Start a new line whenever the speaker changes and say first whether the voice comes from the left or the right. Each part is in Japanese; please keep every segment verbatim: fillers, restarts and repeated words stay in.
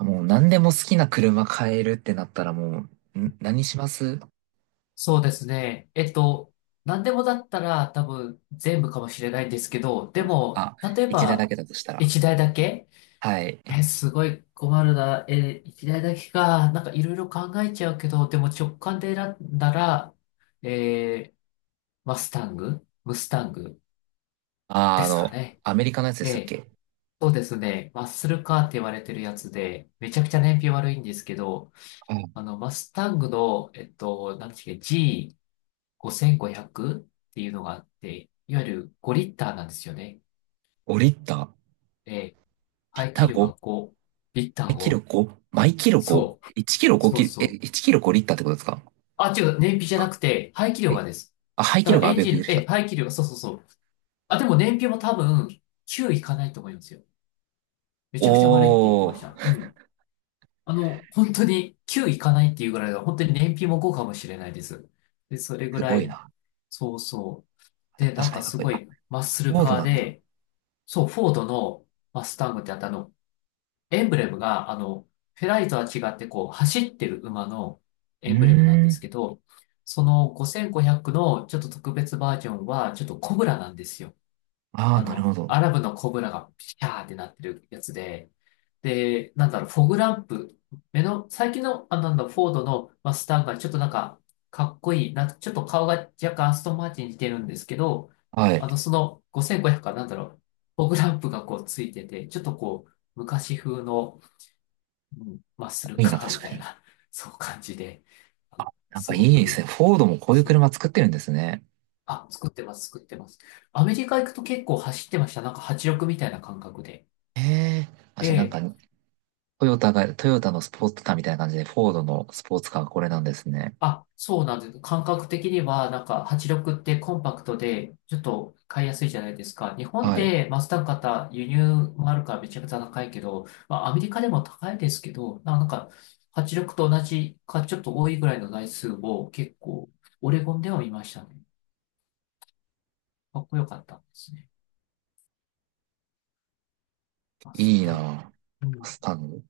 right: もう何でも好きな車買えるってなったらもう、ん何します？
left: そうですね。えっと、何でもだったら多分全部かもしれないんですけど、でも、
right: あ、
left: 例え
right: 一台だ
left: ば、
right: けだとしたら。
left: 一台だけ
right: はい。
left: え、すごい困るな。え、一台だけか。なんかいろいろ考えちゃうけど、でも直感で選んだら、えーマスタングムスタング
right: あー、
left: で
right: あ
left: すか
right: の、
left: ね。
right: アメリカのやつで
left: え
right: したっ
left: え、
right: け？
left: そうですね。マッスルカーって言われてるやつで、めちゃくちゃ燃費悪いんですけど、あ
right: あ、
left: の、マスタングの、えっと、なんていうっけ、ジーごせんごひゃく っていうのがあって、いわゆるごリッターなんですよね。
right: 5リッター
left: で、
right: リッ
left: 排
right: タ
left: 気
right: ー
left: 量
right: ご？
left: がごリッター
right: 毎キロ
left: を、
right: ご？ 毎キロ
left: そう、
right: ご?いち キロ5
left: そう
right: キロ、え、
left: そう。
right: いちキロごリッターってことですか？
left: あ、違う、燃費じゃな
right: あ、
left: くて、排気量
right: え
left: がです。
right: あ、排
left: だ
right: 気
left: か
right: 量
left: ら
right: がア
left: エン
right: ベびっ
left: ジ
right: くり
left: ン、
right: し
left: え、
right: た。
left: 排気量が、そうそうそう。あ、でも燃費も多分、きゅういかないと思いますよ。めちゃくちゃ悪いって言って
right: お
left: ました。う
right: ー、
left: ん。あの、本当にきゅういかないっていうぐらいだ本当に燃費もごかもしれないです。で、それぐ
right: す
left: ら
right: ごい
left: い、
right: な。
left: そうそう。で、な
right: 確
left: ん
right: かに
left: か
right: かっ
left: す
right: こいい。
left: ご
right: あ、
left: いマッス
right: フ
left: ル
right: ォード
left: カー
right: なんだ。
left: で、そう、フォードのマスタングってあったあの、エンブレムが、あの、フェラーリとは違って、こう、走ってる馬の
right: う
left: エ
right: ー
left: ンブレムなんです
right: ん。
left: けど、そのごせんごひゃくのちょっと特別バージョンは、ちょっとコブラなんですよ。
right: ああ、
left: あ
right: なる
left: の、
right: ほど。
left: アラブのコブラがピシャーってなってるやつで、で、なんだろう、フォグランプ、目の、最近の、あ、なんだ、フォードのマスターがちょっとなんか、かっこいい、な、ちょっと顔が若干アストンマーチンに似てるんですけど、
right: は
left: あの、
right: い。
left: そのごせんごひゃくかなんだろう、フォグランプがこうついてて、ちょっとこう、昔風の、うん、マッスル
right: いいな、
left: カー
right: 確
left: み
right: か
left: たい
right: に。
left: な、そう感じで、あの
right: なん
left: す
right: かい
left: ご
right: いです
left: く、
right: ね。フォードもこういう
left: そう、
right: 車作ってるんですね。
left: あ、作ってます、作ってます。アメリカ行くと結構走ってました。なんかはちろくみたいな感覚で。
right: へえ。あ、
left: え
right: じゃあなんか、
left: え。
right: トヨタが、トヨタのスポーツカーみたいな感じで、フォードのスポーツカーがこれなんですね。
left: あ、そうなんです。感覚的には、なんか、はち力ってコンパクトで、ちょっと買いやすいじゃないですか。日本
right: はい。
left: でマスダ型輸入もあるからめちゃくちゃ高いけど、まあ、アメリカでも高いですけど、ななんか、はち力と同じか、ちょっと多いぐらいの台数を結構、オレゴンでは見ましたね。かっこよかったんですね。マス
right: いい
left: ダ。う
right: なぁ。
left: ん。
right: スタンド。本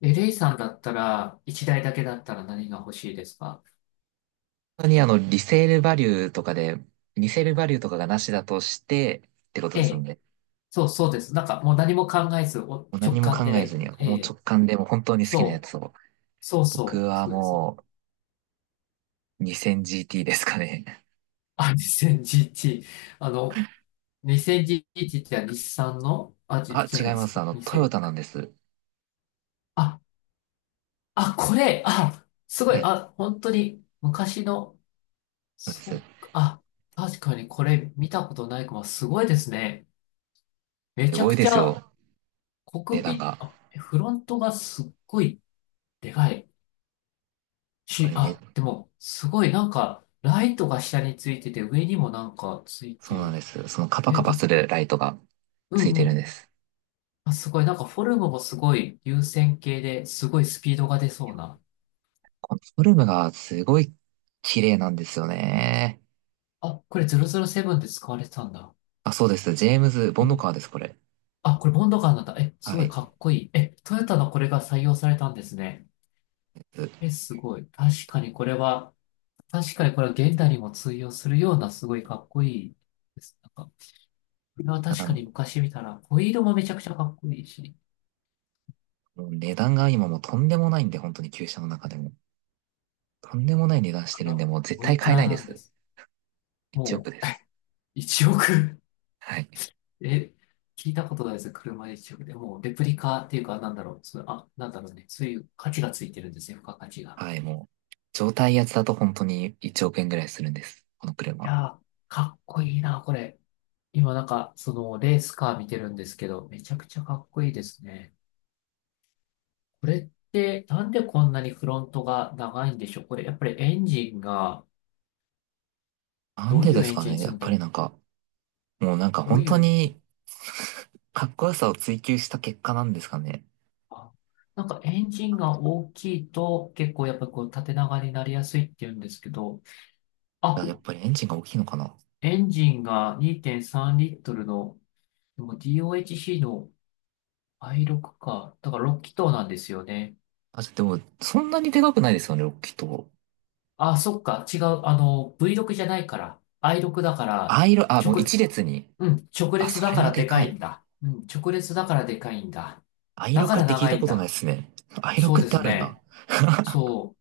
left: え、レイさんだったら、いちだいだいだけだったら何が欲しいですか？
right: 当にあの、リセールバリューとかで、リセールバリューとかがなしだとして、ってこと
left: え
right: ですの
left: え。
right: で、
left: そう、そうです。なんか、もう何も考えず、お
right: もう
left: 直
right: 何も
left: 感
right: 考えず
left: で、
right: に、
left: え
right: もう直
left: え、
right: 感でもう本当に好きなや
left: そう、
right: つを。
left: そう
right: 僕
left: そう、
right: は
left: そうです。
right: もう にせんジーティー ですかね。
left: あ、にせんじゅういち。あの、にせんじゅういちって日産の、あ、じ、
right: あ、
left: じゃ
right: 違い
left: ないです
right: ます。あ
left: か。
right: の、
left: に
right: ト
left: せ
right: ヨ
left: ん
right: タなんです。
left: あ、あ、これ、あ、すご
right: は
left: い、
right: い。
left: あ、本当に昔の、
right: そうです。
left: そっか、あ、確かにこれ見たことないかも、すごいですね。め
right: す
left: ちゃ
right: ご
left: く
right: いで
left: ち
right: す
left: ゃ、
right: よ。
left: コ
right: 値
left: クピ
right: 段
left: ッ
right: が。
left: ト、あ、フロントがすっごいでかい
right: こ
left: し、
right: れめっ
left: あ、でも、すごいなんか、ライトが下についてて、上にもなんかつい
right: そう
left: て
right: なん
left: る。
right: です。そのカパ
left: え、
right: カパ
left: な、
right: するライトが
left: う
right: ついて
left: んう
right: るんで
left: ん。
right: す。
left: あ、すごい。なんかフォルムもすごい優先形ですごいスピードが出そうな。
right: このフォルムがすごい綺麗なんですよね。
left: あ、これゼロゼロセブンで使われてたんだ。
right: あ、そうです。ジェームズ・ボンドカー
left: え、
right: です、これ。
left: あ、これボンドガンなんだ。え、す
right: は
left: ごい
right: い。
left: かっこいい。え、トヨタのこれが採用されたんですね。
right: です。
left: え、すごい。確かにこれは、確かにこれは現代にも通用するようなすごいかっこいいです。なんか、これは
right: た
left: 確
right: だ
left: か
right: も
left: に昔見たら、ホイールもめちゃくちゃかっこいいし、い
right: う、もう値段が今もうとんでもないんで、本当に旧車の中でも。とんでもない値段し
left: く
right: てるん
left: ら、
right: で、もう絶
left: お
right: 対
left: いく
right: 買え
left: ら
right: ないで
left: なんで
right: す。
left: す？
right: いちおく
left: も
right: で
left: う、
right: す。
left: いちおく。
right: はい。
left: え、聞いたことないです。車一色で。もう、レプリカっていうか、なんだろう。そう、あ、なんだろうね。そういう価値がついてるんですね。付加価値が。
right: はい、もう、状態やつだと本当にいちおく円ぐらいするんです。この
left: い
right: 車。
left: やー、かっこいいな、これ。今、なんか、その、レースカー見てるんですけど、めちゃくちゃかっこいいですね。これって、なんでこんなにフロントが長いんでしょう？これ、やっぱりエンジンが、
right: なん
left: どう
right: で
left: いう
right: です
left: エン
right: か
left: ジ
right: ね。
left: ン
right: や
left: 積
right: っ
left: んで
right: ぱり
left: る
right: なんか、もうなんか
left: どう
right: 本
left: い
right: 当
left: う、
right: に かっこよさを追求した結果なんですかね。
left: あ、なんかエンジンが大きいと、結構やっぱこう、縦長になりやすいっていうんですけど、
right: い
left: あ、
right: や、やっぱりエンジンが大きいのかな。
left: エンジンがにてんさんリットルの、でも ディーオーエイチシー の アイシックス か。だからろく気筒なんですよね。
right: あ、でも、そんなにでかくないですよね、ロッキーと。
left: あ、そっか。違う。あの、ブイシックス じゃないから。アイシックス だから、
right: i あ、もう
left: 直、
right: 一列に。
left: うん、直
right: あ、
left: 列
right: そ
left: だ
right: れ
left: か
right: は
left: ら
right: で
left: でか
right: か
left: い
right: い。
left: んだ。うん、直列だからでかいんだ。だか
right: アイシックス
left: ら
right: って聞い
left: 長
right: た
left: いん
right: ことない
left: だ。
right: ですね。
left: そう
right: アイシックス っ
left: で
right: て
left: す
right: あるんだ。
left: ね。そ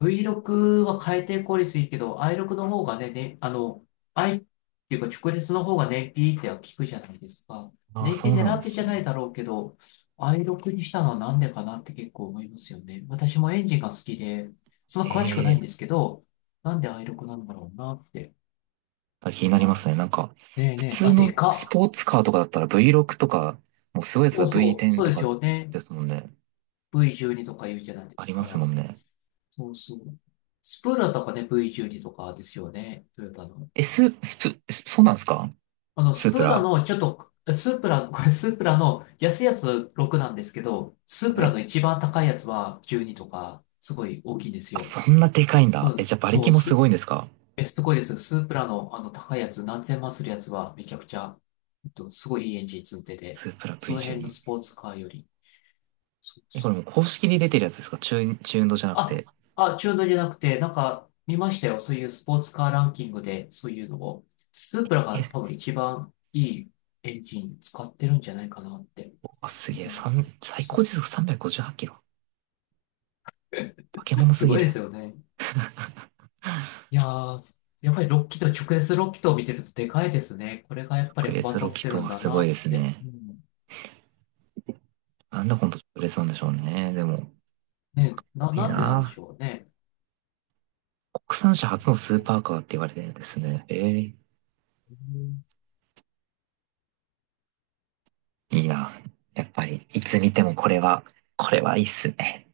left: う。ブイシックス は回転効率いいけど、アイシックス の方がね、ね、あの、I っていうか直列の方が燃費っては効くじゃないですか。
right: ああ、
left: 燃
right: そ
left: 費
right: うな
left: 狙
right: ん
left: っ
right: で
left: てじ
right: す
left: ゃな
right: ね。
left: いだろうけど、アイシックス にしたのはなんでかなって結構思いますよね。私もエンジンが好きで、そんな詳しく
right: へ
left: ないん
right: え。
left: ですけど、なんで アイシックス なんだろうなって。
right: あ、気になりま
left: あ、
right: すね。なんか、
left: ねえね
right: 普
left: え、
right: 通
left: あ、で
right: のス
left: かっ。
right: ポーツカーとかだったら ブイシックス とか、もうすごいやつ
left: そ
right: だ
left: うそう、
right: ブイテン
left: そう
right: と
left: です
right: か
left: よね。
right: ですもんね。
left: ブイじゅうに とか言うじゃないで
right: あ
left: す
right: りますも
left: か。
right: んね。
left: そうそう。スプーラとかね、ブイじゅうに とかですよね。トヨタの。
right: え、ス、スプ、そうなんですか？
left: あの、
right: ス
left: ス
right: ープ
left: プラ
right: ラ。
left: の、ちょっと、スープラの、これスープラの安いやつろくなんですけど、スープ
right: は
left: ラ
right: い。
left: の一番高いやつはじゅうにとか、すごい大きいんです
right: あ、
left: よ。
right: そんなでかいん
left: そ
right: だ。え、
left: う、
right: じゃあ馬
left: そ
right: 力
left: う、
right: もす
left: す、
right: ごいんですか？
left: え、すごいです。スープラのあの高いやつ、何千万するやつはめちゃくちゃ、えっと、すごいいいエンジン積んでて、
right: スープラ
left: その辺の
right: ブイトゥエルブ。
left: スポーツカーより、そう
right: え、こ
left: そ
right: れ
left: う、
right: もう公式に出てるやつですか？中、中運動じゃなく
left: あ、
right: て。
left: あ、中途じゃなくて、なんか見ましたよ。そういうスポーツカーランキングで、そういうのを。スープラが多
right: え、
left: 分一番いいエンジン使ってるんじゃないかなって。
right: あ、す
left: う
right: げえ。
left: ん、
right: 三最
left: そ
right: 高
left: う、
right: 時速さんびゃくごじゅうはちキロ。化け物
left: す
right: すぎ
left: ごい
right: る。
left: ですよね。いやー、やっぱりキーと直接ろく気筒を見てるとでかいですね。これがやっぱ
right: 直
left: り幅
right: 列ロ
left: 取っ
right: キ
left: て
right: と
left: るん
right: は
left: だ
right: すご
left: な
right: い
left: っ
right: です
left: て。う
right: ね。
left: ん、
right: なんだこの直列なんでしょうね。でも、
left: ね、な、
right: いい
left: なんでなんでし
right: な。
left: ょうね。
right: 国産車初のスー
left: う
right: パーカーって言われてるんですね。えー
left: ん、
right: いいな。やっぱり、いつ見てもこれは、これはいいっすね。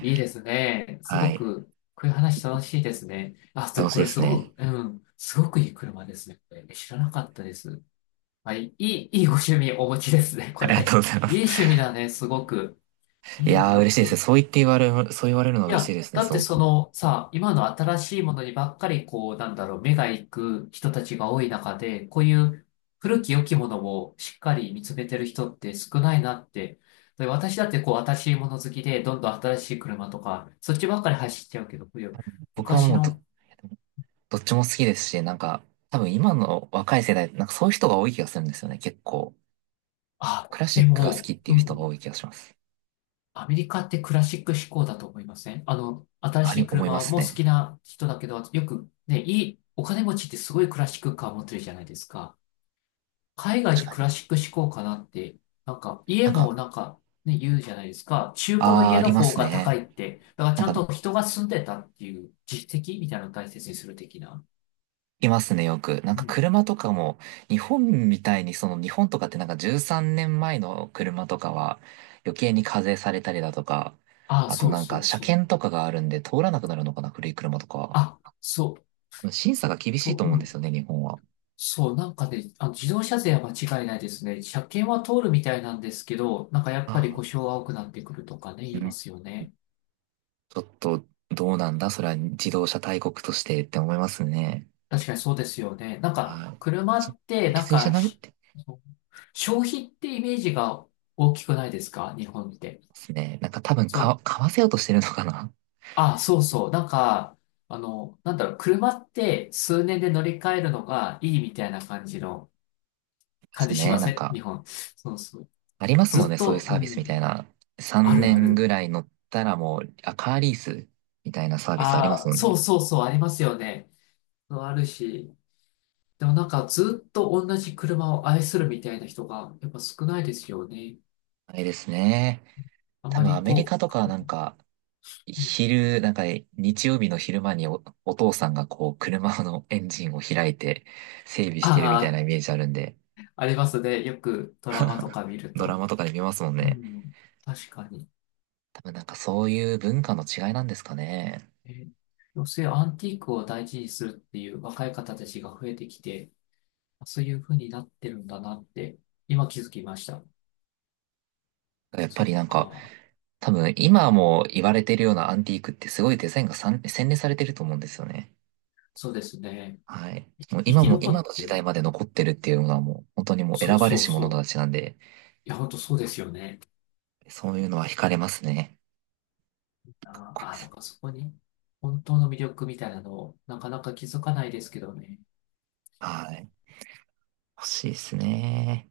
left: いいですね。す
right: は
left: ご
right: い。
left: く、こういう話楽しいですね。あ、で
right: 楽
left: も
right: しい
left: こ
right: で
left: れ
right: す
left: すご
right: ね。
left: く、うん、すごくいい車ですね。これ知らなかったです。はい、いい、いいご趣味お持ちですね、こ
right: ありがと
left: れ。
right: うございま
left: いい
right: す。
left: 趣味だね、すごく。
right: い
left: いい
right: やー、
left: な
right: 嬉
left: っ
right: しいですね。
left: て。
right: そう言って言われる、そう言われるのは
left: い
right: 嬉しい
left: や、
right: ですね、
left: だ
right: す
left: って
right: ご
left: そ
right: く。
left: のさ、今の新しいものにばっかりこう、なんだろう、目が行く人たちが多い中で、こういう古き良きものをしっかり見つめてる人って少ないなって。で私だってこう、新しいもの好きで、どんどん新しい車とか、そっちばっかり走っちゃうけど、こういう
right: 僕は
left: 昔
right: もうど、
left: の、
right: どっちも好きですし、なんか、多分今の若い世代、なんかそういう人が多い気がするんですよね、結構。
left: あ、
right: クラシ
left: で
right: ックが好き
left: も、
right: って
left: う
right: いう
left: んう
right: 人が多
left: ん、
right: い気がします。
left: アメリカってクラシック志向だと思いません？あの、新
right: あ
left: し
right: り、
left: い
right: 思いま
left: 車
right: す
left: も好
right: ね。
left: きな人だけど、よくね、いい、お金持ちってすごいクラシックカー持ってるじゃないですか。海外っ
right: 確
left: て
right: か
left: クラ
right: に。
left: シック志向かなって、なんか
right: な
left: 家
right: んか、
left: もなんかね、言うじゃないですか。中古の
right: あー、
left: 家
right: あ
left: の
right: りま
left: 方
right: す
left: が高
right: ね。
left: いって。だから
right: な
left: ち
right: ん
left: ゃん
right: か、
left: と人が住んでたっていう実績みたいなのを大切にする的な。
right: いますね、よく。なん
left: う
right: か
left: ん。
right: 車とかも、日本みたいに、その日本とかってなんかじゅうさんねんまえの車とかは、余計に課税されたりだとか、
left: ああ、
right: あと
left: そう
right: なん
left: そ
right: か
left: う
right: 車
left: そう。
right: 検とかがあるんで通らなくなるのかな、古い車とかは。
left: あ、そう、
right: あの審査が厳しい
left: と、
right: と思う
left: う
right: んです
left: ん。
right: よね、日本は。
left: そう、なんかね、あの、自動車税は間違いないですね。車検は通るみたいなんですけど、なんかやっ
right: あ
left: ぱり
right: あ、
left: 故障が多くなってくるとかね、
right: う
left: 言いま
right: ん。
left: すよね。
right: ちょっと、どうなんだそれは自動車大国としてって思いますね。
left: 確かにそうですよね。なん
right: はい。
left: か、
right: なんか
left: 車
right: ちょっ
left: っ
right: と、
left: て、
right: 行
left: な
right: き
left: ん
right: 過ぎじゃ
left: か
right: ないっ
left: し、
right: て思い
left: 消費ってイメージが大きくないですか日本って。
right: ますね。なんか多分
left: そ
right: か、
left: う、
right: 買わせようとしてるのかな
left: あ、そうそう。なんか、あの、なんだろう、車って数年で乗り換えるのがいいみたいな感じの、
right: で
left: 感
right: す
left: じし
right: ね。
left: ま
right: な
left: せ
right: ん
left: ん日
right: か、
left: 本。そうそう。
right: ありますも
left: ず
right: ん
left: っ
right: ね、そういう
left: と、
right: サー
left: う
right: ビスみた
left: ん、
right: いな。
left: あ
right: 3
left: るあ
right: 年
left: る。
right: ぐらい乗ったらもう、あ、カーリースみたいなサービスあります
left: ああ、
right: もん
left: そう
right: ね。
left: そうそう、ありますよね。そうあるし。でもなんか、ずっと同じ車を愛するみたいな人が、やっぱ少ないですよね。
right: あれですね。
left: あ
right: 多
left: ま
right: 分
left: り
right: アメリ
left: こ
right: カとかなんか、
left: う、
right: 昼、なんかね日曜日の昼間にお、お父さんがこう車のエンジンを開いて整備してるみたいな
left: ああ、
right: イメージあるんで、
left: ありますね。よくドラマとか見る
right: ドラ
left: と。
right: マとかで見ますもん
left: う
right: ね。
left: ん、確かに。
right: 多分なんかそういう文化の違いなんですかね。
left: え、女性アンティークを大事にするっていう若い方たちが増えてきて、そういう風になってるんだなって、今気づきました。
right: やっぱ
left: そっ
right: りなんか
left: か。
right: 多分今も言われてるようなアンティークってすごいデザインがさん洗練されてると思うんですよね。
left: そうですね。
right: はい。
left: い
right: もう
left: 生
right: 今
left: き
right: も
left: 残
right: 今
left: っ
right: の
left: て
right: 時代
left: る。
right: まで残ってるっていうのはもう本当にもう
left: そ
right: 選
left: う
right: ばれ
left: そう
right: し者
left: そ
right: た
left: う。
right: ちなんで、
left: いや、本当そうですよね。
right: そういうのは惹かれますね。かっ
left: あ
right: こ
left: ー
right: いい
left: あ
right: で
left: ー、
right: す
left: だ
right: ね。
left: からそこに本当の魅力みたいなのをなかなか気づかないですけどね。
right: はい。欲しいですね。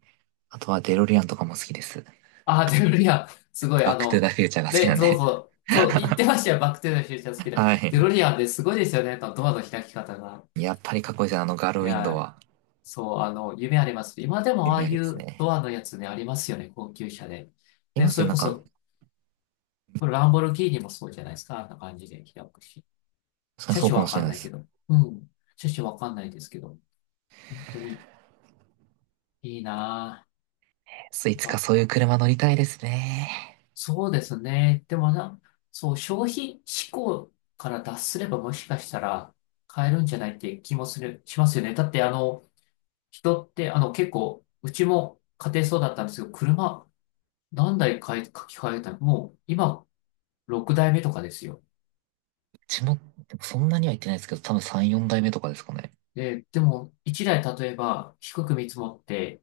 right: あとはデロリアンとかも好きです。
left: ああ、手振リアすごい、
right: バッ
left: あ
right: クトゥザ
left: の、
right: フューチャーが好きな
left: で、
right: ん
left: そう
right: で。
left: そう、そう、言ってましたよ、バックテーザフューチャー好き で。
right: は
left: デ
right: い。
left: ロリアンですごいですよね、あのドアの開き方が。
right: やっぱりかっこいいですね。あのガールウ
left: い
right: ィンドウ
left: や、
right: は
left: そう、あの、夢あります。今でもああ
right: 夢あ
left: い
right: ります
left: う
right: ね。
left: ドアのやつね、ありますよね、高級車で。
right: い
left: で、
right: ます
left: そ
right: ね。
left: れ
right: な
left: こ
right: んか、
left: そ、これランボルギーニもそうじゃないですか、あんな感じで開くし。
right: 確かに
left: 車
right: そう
left: 種
right: かも
left: わ
right: しれ
left: かん
right: ない
left: な
right: で
left: いけ
right: す。
left: ど。うん、車種わかんないですけど、本当にいいな
right: いつか
left: ぁ。
right: そういう車乗りたいですね。
left: そうですね。でもな、そう、消費思考から脱すればもしかしたら買えるんじゃないって気もする、しますよね。だってあの、人ってあの結構、うちも家庭そうだったんですけど、車何台買い、書き換えたのもう今ろくだいめとかですよ。
right: うちも、でもそんなには行ってないですけど、多分さん、よん代目とかですかね。
left: で、でもいちだい例えば低く見積もって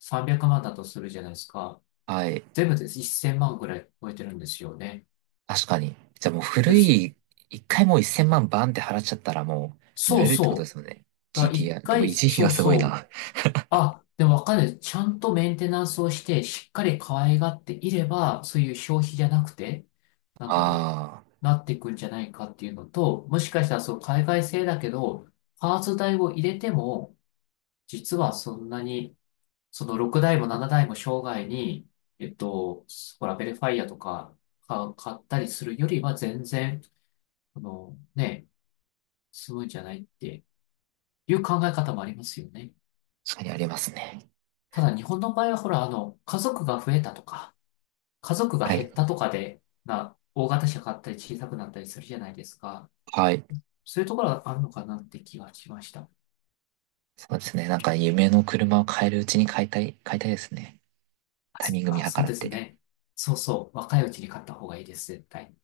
left: さんびゃくまんだとするじゃないですか。
right: はい。
left: 全部でいっせんまんぐらい超えてるんですよね。
right: 確かに。じゃあもう古
left: で、そ
right: い、一回もうせんまんバンって払っちゃったらもう乗
left: そ
right: れ
left: う
right: るってことで
left: そう。
right: すよね。
left: だから一
right: ジーティーアール。でも
left: 回、
right: 維持費
left: そ
right: が
left: う
right: すごい
left: そう。
right: な。
left: あ、でもわかる。ちゃんとメンテナンスをして、しっかり可愛がっていれば、そういう消費じゃなくて、なんだろ
right: ああ、
left: う、なっていくんじゃないかっていうのと、もしかしたらそう海外製だけど、パーツ代を入れても、実はそんなに、そのろくだいもななだいも生涯に、えっと、ほら、ベルファイアとかか買ったりするよりは全然、あの、ね、済むんじゃないっていう考え方もありますよね。
right: 確かにありますね。
left: ただ日本の場合はほら、あの、家族が増えたとか、家族が
right: は
left: 減
right: い。
left: ったとかで、な、大型車買ったり小さくなったりするじゃないですか。
right: はい。
left: そういうところがあるのかなって気がしました。
right: そうですね。なんか夢の車を買えるうちに買いたい、買いたいですね。
left: あ、
right: タイ
left: そっ
right: ミング見
left: か、
right: 計
left: そう
right: らっ
left: です
right: て。
left: ね。そうそう、若いうちに買った方がいいです、絶対。